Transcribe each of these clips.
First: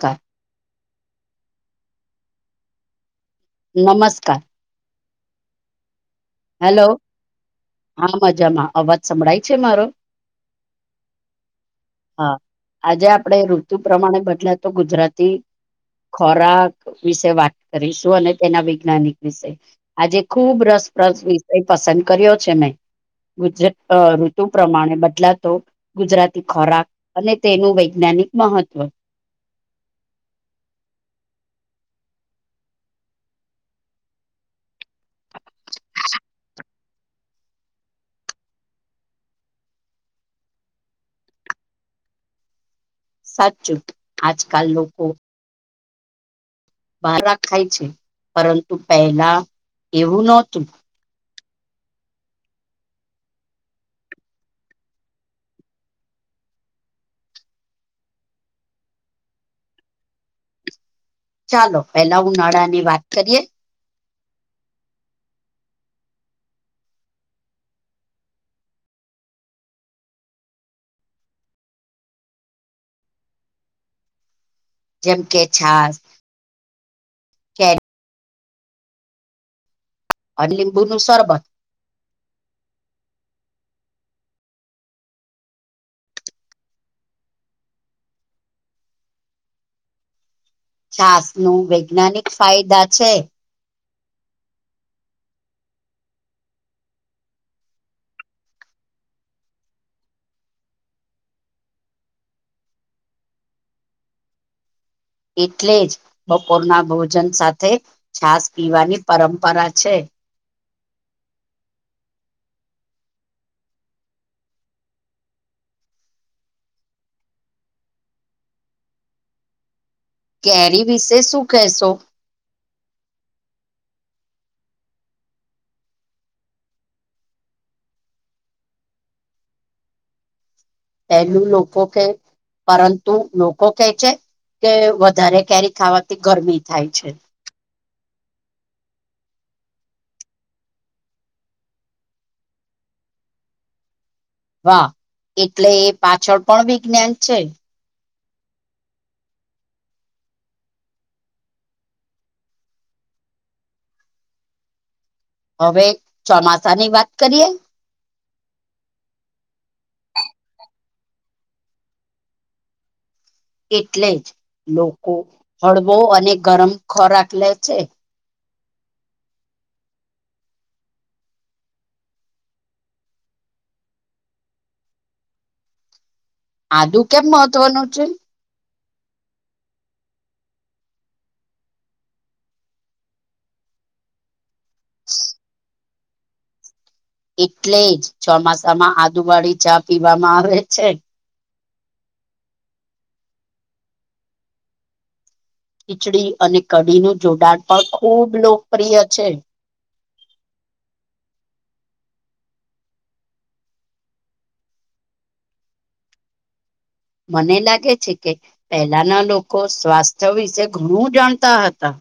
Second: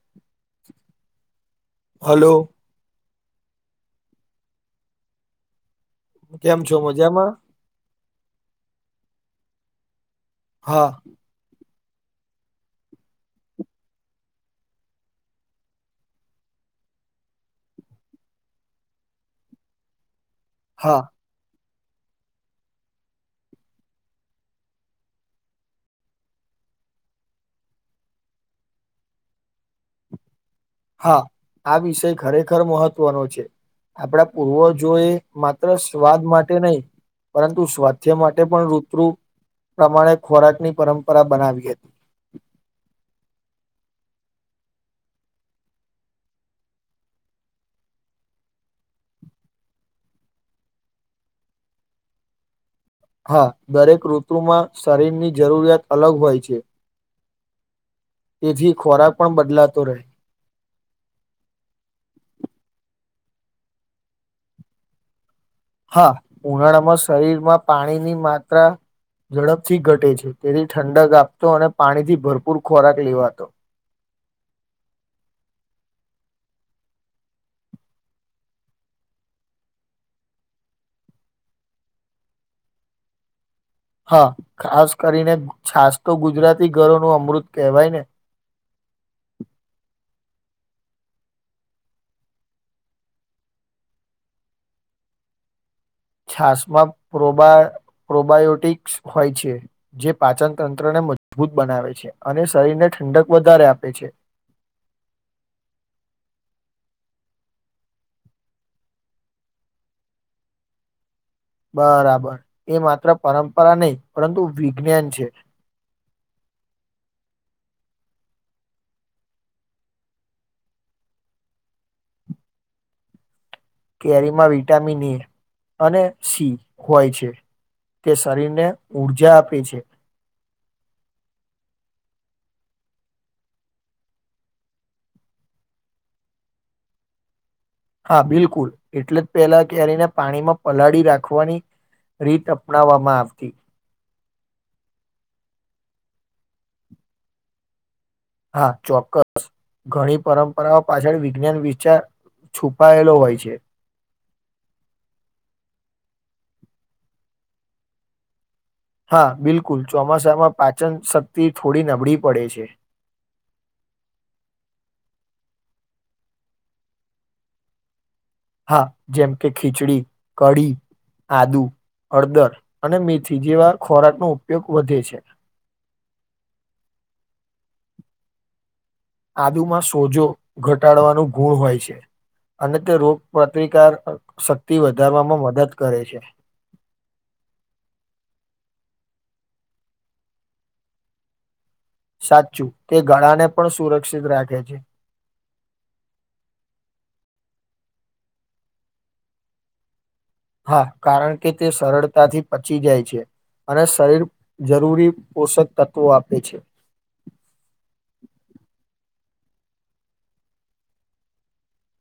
તા. હલો. નમસ્કાર કેમ છો હેલો મજામાં હા મજામાં અવાજ સંભળાય છે મારો હા હા આજે આપણે ઋતુ પ્રમાણે બદલા તો ગુજરાતી ખોરાક વિશે વાત કરીશું અને તેના વૈજ્ઞાનિક વિશે આજે ખુબ હા વિષય પસંદ કર્યો છે મેં ગુજ અ ઋતુ પ્રમાણે બદલાતો ગુજરાતી ખોરાક અને તેનું વૈજ્ઞાન ની મહત્વ હા આ વિષય ખરેખર મહત્વનો છે આપણા પૂર્વજોએ માત્ર સ્વાદ માટે નહી પરંતુ સ્વાસ્થ્ય માટે પણ ઋતુ પ્રમાણે ખોરાકની પરંપરા બનાવી હતી સાચુ આજ કલ લોકો બાર ખાય છે પરંતુ પહેલા એવું નહોતું હા દરેક ઋતુમાં શરીરની જરૂરિયાત અલગ હોય છે તેથી ખોરાક પણ બદલાતો રહે ચાલો પેલા હું ઉનાળાની વાત કરીએ હા ઉનાળામાં શરીરમાં પાણીની માત્રા ઝડપથી ઘટે છે તેથી ઠંડક આપતો અને પાણીથી ભરપૂર ખોરાક લેવાતો જેમ કે છાસ કે અને લીંબુ નું શરબત હા ખાસ કરીને છાસ તો ગુજરાતી ઘરો નું અમૃત કહેવાય ને છાસ ન વૈજ્ઞાનિક ફાયદા છે છાસમાં પ્રોબાયોટિક્સ હોય છે જે પાચન તંત્રને મજબૂત બનાવે છે અને શરીરને ઠંડક વધારે આપે છે એટલે જ બપોરના ભોજન સાથે છાસ પીવાની પરંપરા છે બરાબર એ માત્ર પરંપરા નહી પરંતુ વિજ્ઞાન છે કેરી વિશે શું કહેશો કેરીમાં વિટામિન એ અને સી હોય છે તે શરીરને ઊર્જા આપે છે પેલું લોકો કે પરંતુ લોકો કે છે કે વધારે કેરી ખાવાથી ગરમી થાય છે હા બિલકુલ એટલે જ પેલા ક્યારેને પાણીમાં પલાળી રાખવાની રીત અપનાવવામાં આવતી વાહ એટલે એ પાછળ પણ વિજ્ઞાન છે હા ચોક્કસ ઘણી પરંપરાઓ પાછળ વિજ્ઞાન વિચાર છુપાયેલો હોય છે હવે ચોમાસાની વાત કરીએ હા બિલકુલ ચોમાસામાં પાચન શક્તિ થોડી નબળી પડે છે એટલે જ લોકો હળવો અને ગરમ ખોરાક લે છે હા જેમ કે ખીચડી કડી આદુ હળદર અને મેથી જેવા ખોરાક નો ઉપયોગ વધે છે આદુ કેમ મહત્વનું છે આદુમાં સોજો ઘટાડવાનું ગુણ હોય છે અને તે રોગ પ્રતિકાર શક્તિ વધારવામાં મદદ કરે છે એટલે જ ચોમાસામાં આદુવાળી ચા પીવામાં આવે છે સાચું તે ગળાને પણ સુરક્ષિત રાખે છે ખીચડી અને કઢીનું જોડાણ પણ ખૂબ લોકપ્રિય છે હા કારણ કે તે સરળતાથી પચી જાય છે અને શરીર જરૂરી પોષક તત્વો આપે છે મને લાગે છે કે પહેલાના લોકો સ્વાસ્થ્ય વિશે ઘણું જાણતા હતા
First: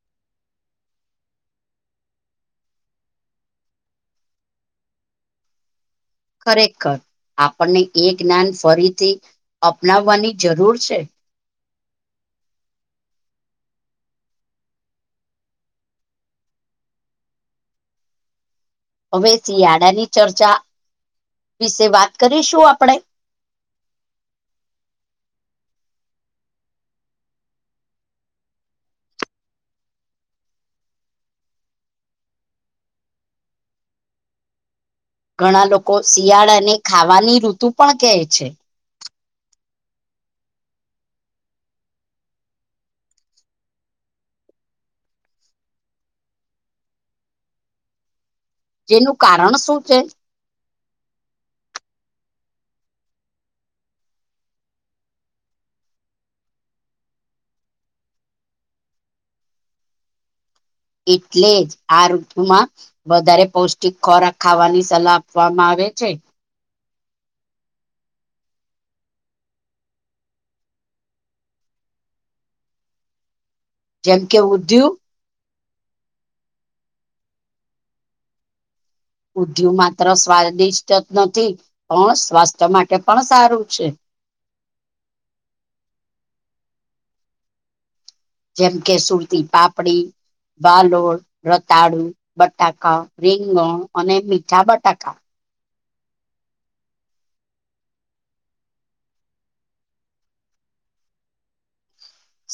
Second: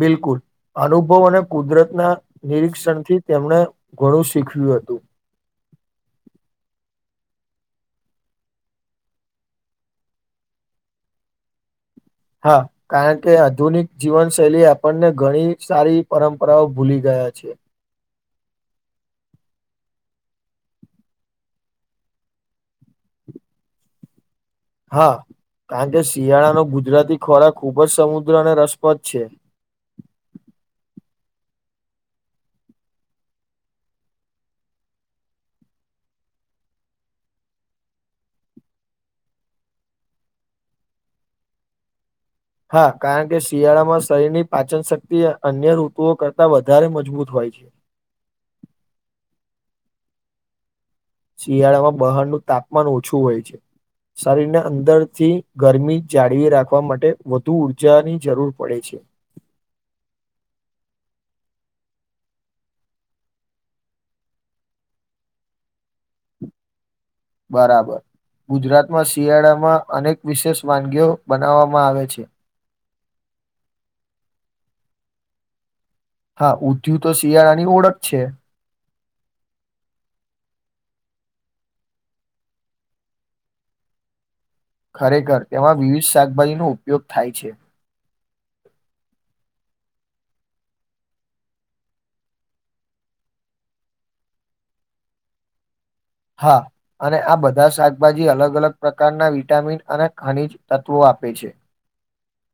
બિલકુલ અનુભવ અને કુદરતના નિરીક્ષણથી તેમણે ઘણું શીખ્યું હતું ખરેખખર આપણને એ જ્ઞાન ફરીથી અપનાવવાની જરૂર છે હા કારણ કે આધુનિક જીવન શૈલી આપણને ઘણી સારી પરંપરાઓ ભૂલી ગઈ છીએ હવે શિયાળાની ચર્ચા વિશે વાત કરીશું આપણે [inaudible] હા. કારણ કે શિયાળાનો ગુજરાતી ખોરાક ખૂબ જ સમુદ્ર અને રસપ્રદ છે. [inaudible] ઘણા લોકો શિયાળા અને ખાવાની ઋતુ પણ કહે છે. હા કારણ કે શિયાળામાં શરીરની પાચન શક્તિ અન્ય ઋતુઓ કરતા વધારે મજબૂત હોય છે. જેનું કારણ શું છે? શિયાળામાં બહાળનું તાપમાન ઓછું હોય છે. શરીરને અંદરથી ગરમી જાળવી રાખવા માટે વધુ ઊર્જાની જરૂર પડે છે. [unintelligible] એટલે જ આ ઋતુ માં વધારે પૌષ્ટિક ખોરાક ખાવાની સલાહ આપવામાં આવે છે. બરાબર. ગુજરાતમાં શિયાળામાં અનેક વિશેષ વાનગીઓ બનાવવામાં આવે છે. જેમ કે ઉધ્યુ! હા, ઊંઘ્યું તો શિયાળાની ઓળખ છે. ઊંઘ્યું માત્ર સ્વાદિષ્ટ જ નથી પણ સ્વાસ્થ્ય માટે પણ સારું છે. [inaudible] ખરેખર તેમાં વિવિધ શાકભાજીનો ઉપયોગ થાય છે. જેમ કે સુરતી પાપડી, વાલોળ, રતાળુ, બટાકા, રીંગણ અને મીઠા બટાકા. હા, અને આ બધા શાકભાજી અલગ અલગ પ્રકારના વિટામિન અને ખનીજ તત્વો આપ [unintelligible] આપે છે.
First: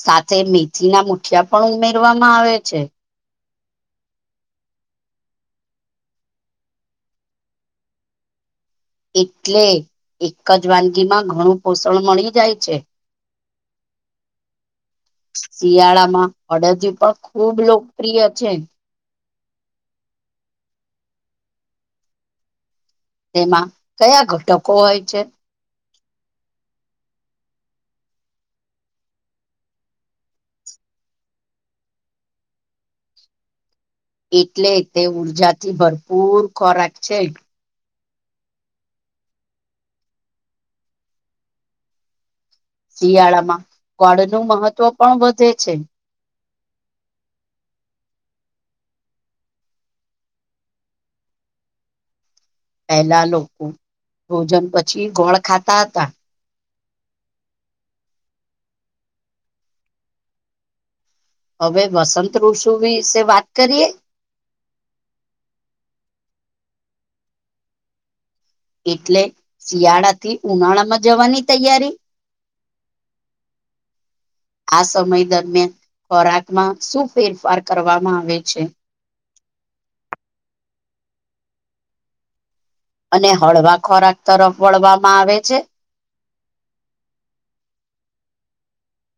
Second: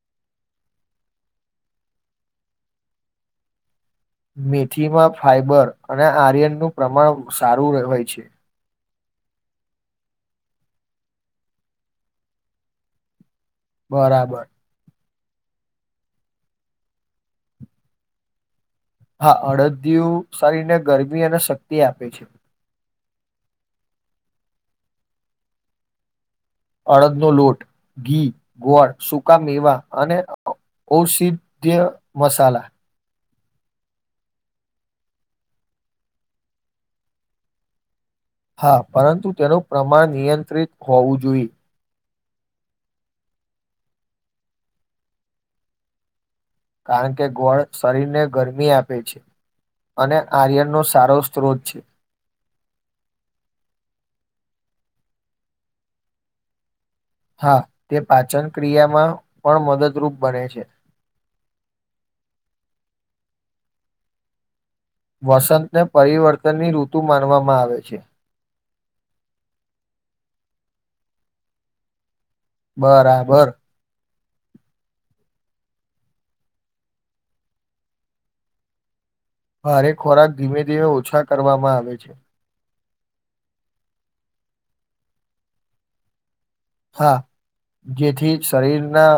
સાથે મેથીના મુઠિયા પણ ઉમેરવામાં આવે છે. મેથીમાં ફાઈબર અને આર્યનનું પ્રમાણ સારું હોય છે. એટલે એક જ વાનગીમાં ઘણું પોષણ મળી જાય છે. બરાબર. શિયાળામાં અડધ્યું પણ ખુબ લોકપ્રિય છે. હા, અડધ્યું શરીરને ગરમી અને શક્તિ આપે છે. તેમાં કયા ઘટકો હોય છે? અડદનો લોટ, ઘી, ગોળ, સૂકા મેવા, અને ઔષધય મસાલા. એટલે તે ઊર્જાથી ભરપૂર ખોરાક છે. હા, પરંતુ તેનું પ્રમાણ નિયંત્રિત હોવું જોઈએ. શિયાળામાં ગોળ નું મહત્વ પણ વધે છે. કારણ કે ગોળ શરીરને ગરમી આપે છે. અને આર્યનનો સારો સ્ત્રોત છે. પહેલા લોકો ભોજન પછી ગોળ ખાતા હતા. હા, તે પાચન ક્રિયામાં પણ મદદરૂપ બને છે. હવે વસંત ઋષુ વિશે વાત કરીએ? વસંતને પરિવર્તનની ઋતુ માનવામાં આવે છે. એટલે શિયાળાથી ઉનાળામાં જવાની તૈયારી? બરાબર. આ સમય દરમિયાન ખોરાકમાં શું ફેરફાર કરવામાં આવે છે? ભારે ખોરાક ધીમે ધીમે ઓછા કરવામાં આવે છે. અને હળવા ખોરાક તરફ વળવામાં આવે છે. હા જેથી શરીરના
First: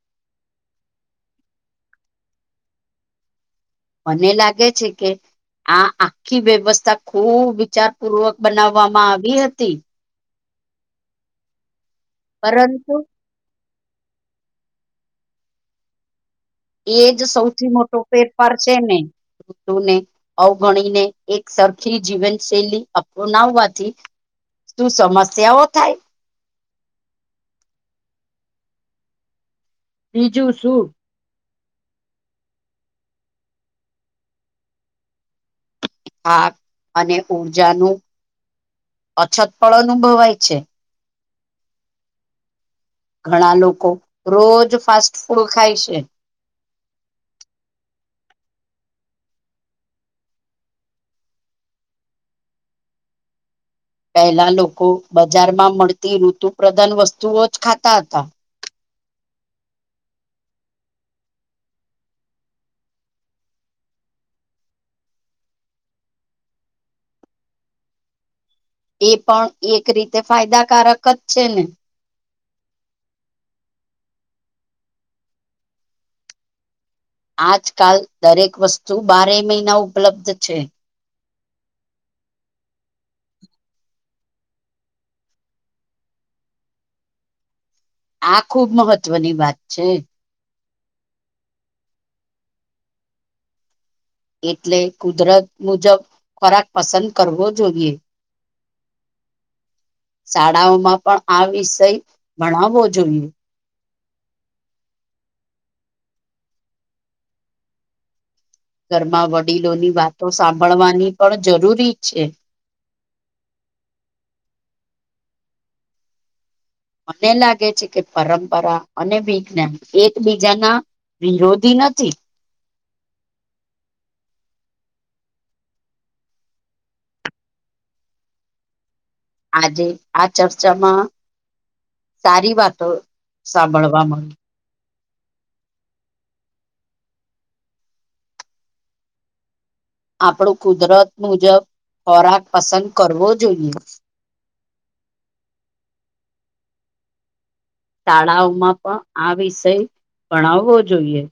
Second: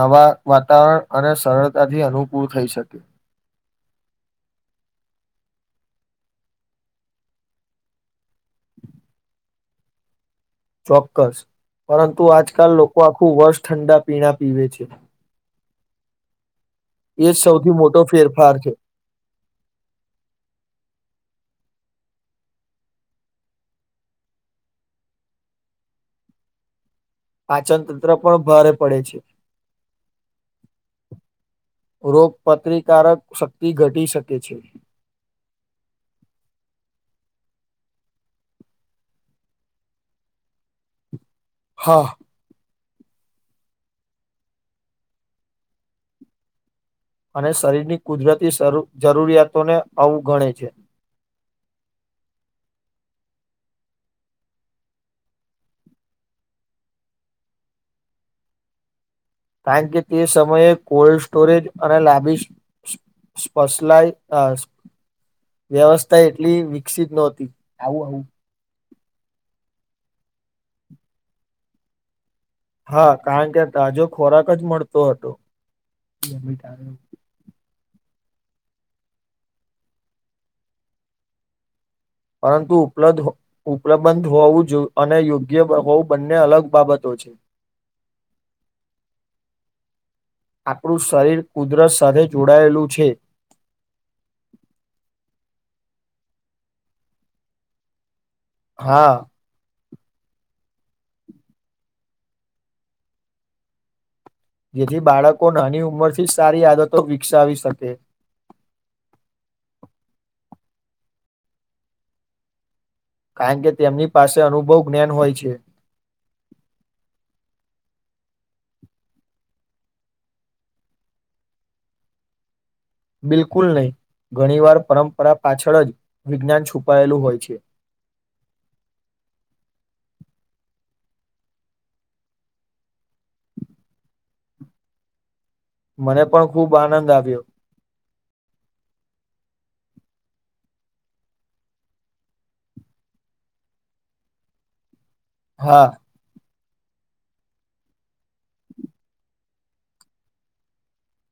નવા વાતાવરણ અને સરળતાથી અનુકૂળ થઈ શકે. મને લાગે છે કે આ આખી વ્યવસ્થા ખુબ વિચાર પૂર્વક બનાવવામાં આવી હતી ચોક્કસ પરંતુ આજકાલ પરંતુ લોકો આખું વર્ષ ઠંડા પીણા પીવે છે. એજ સૌથી મોટો પેપાર છે ને ઋતુ ને અવગણીને એક સરખી જીવનશૈલી અપનાવવાથી શું સમસ્યાઓ થાય. પાચન તંત્ર પણ ભારે પડે છે. બીજું શું રોગપત્રિકારક શક્તિ ઘટી શકે છે. આક અને ઉઊર્જાનું અછત ફળ અનુભવાય છે. હા. ઘણા લોકો રોજ ફાસ્ટ ફૂડ ખાય છે. અને શરીરની કુદરતી શરૂ જરૂરિયાતોને અવું ગણે છે. પહેલા લોકો બજારમાં મળતી ઋતુ પ્ર્રદાન વસ્તુઓ જ ખાતા હતા. કારણ કે તે સમયે કોલ્ડ સ્ટોરેજ અને લાબી સ્પશલાય અ વ્યવસ્થા એટલી વિકસિત નહતી આવું આવું એ પણ એક રીતે ફાયદાકારક જ છે ને. હા કારણ કે તાજો ખોરાક જ મળતો હતો. આજકાલ દરેક વસ્તુ બારે મહિના ઉપલબ્ધ છે. પરંતુ ઉપલબ્ હ ઉપલબંદ હોવું અને યોગ્ય હોવું બંને અલગ બાબતો. છે. આ ખુબ મહત્વની વાત છે. આપણું શરીર કુદરત સાથે જોડાયેલું છે. એટલે કુદરત મુજબ ખોરાક પસંદ કરવો જોઈએ. હા. શાળાઓમાં પણ આ વિષય ભણાવવો જોઈએ. જેથી બાળકો નાની ઉંમરથી સારી આદતો વિકસાવી શકે. ઘરમાં વડીલોની વાતો સાંભળવાની પણ જરૂરી છે. કારણ કે તેમની પાસે અનુભવ જ્ઞાન હોય છે. મને લાગે છે કે પરંપરા અને વિજ્ઞાન એકબીજાના વિરોધી નથી. બિલકુલ નહી. ઘણી વાર પરંપરા પાછળ જ વિજ્ઞાન છુપાયેલું હોય છે. આજે આ ચર્ચામાં સારી વાતો સાંભળવા મ મને પણ ખૂબ આનંદ આવ્યો. આપણું કુદરત મુજબ ખોરાક પસંદ કરવો જોઈએ. [inaudible] હા. શાળાઓમાં પણ આ વિષય ભણાવવો જોઈએ.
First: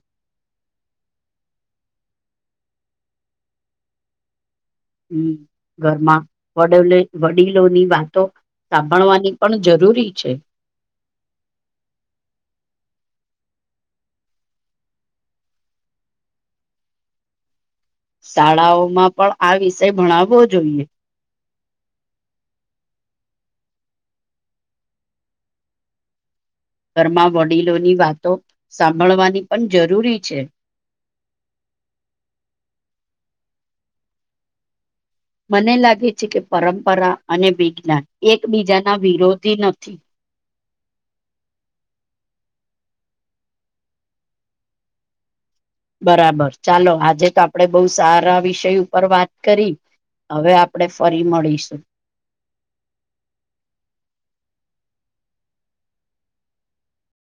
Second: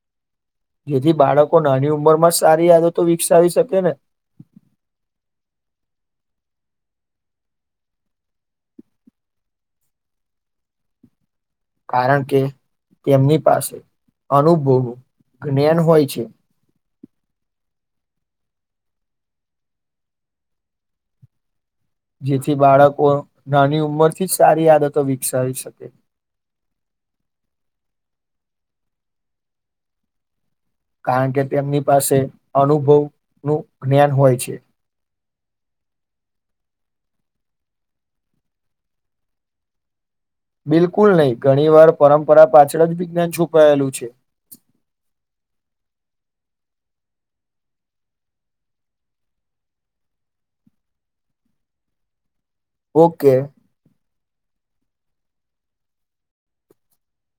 જેથી બાળકો નાની ઉંમર માં સારી આદતો વિકસાવી શકે ને. હમ્મ ઘરમાં વ વડીલો ની વાતો સાંભળવાની પણ જરૂરી છે. કારણ કે તેમની પાસે અનુભવું જ્ઞાન હોય છે. શાળાઓમાં પણ આ વિષય ભણાવવો જોઈએ. જેથી બાળકો નાની ઉંમરથી જ સારી આદતો વિકસાવી શકે. ઘરમાં વડીલોની વાતો સાંભળવાની પણ જરૂરી છે. કારણ કે તેમની પાસે અનુભવનું જ્ઞાન હોય છે. મને લાગે છે કે પરંપરા અને વિજ્ઞાન એકબીજાના વિરોધી નથી. બિલકુલ નહીં ઘણી વાર પરંપરા પાછળ જ વિજ્ઞાન છુપાયેલું છે. [inaudible] બરાબર ચાલો આજે તો આપડે બહુ સારા વિષય ઉપર વાત કરી. હવે આપણે ફરી મળીશું. ઓકે.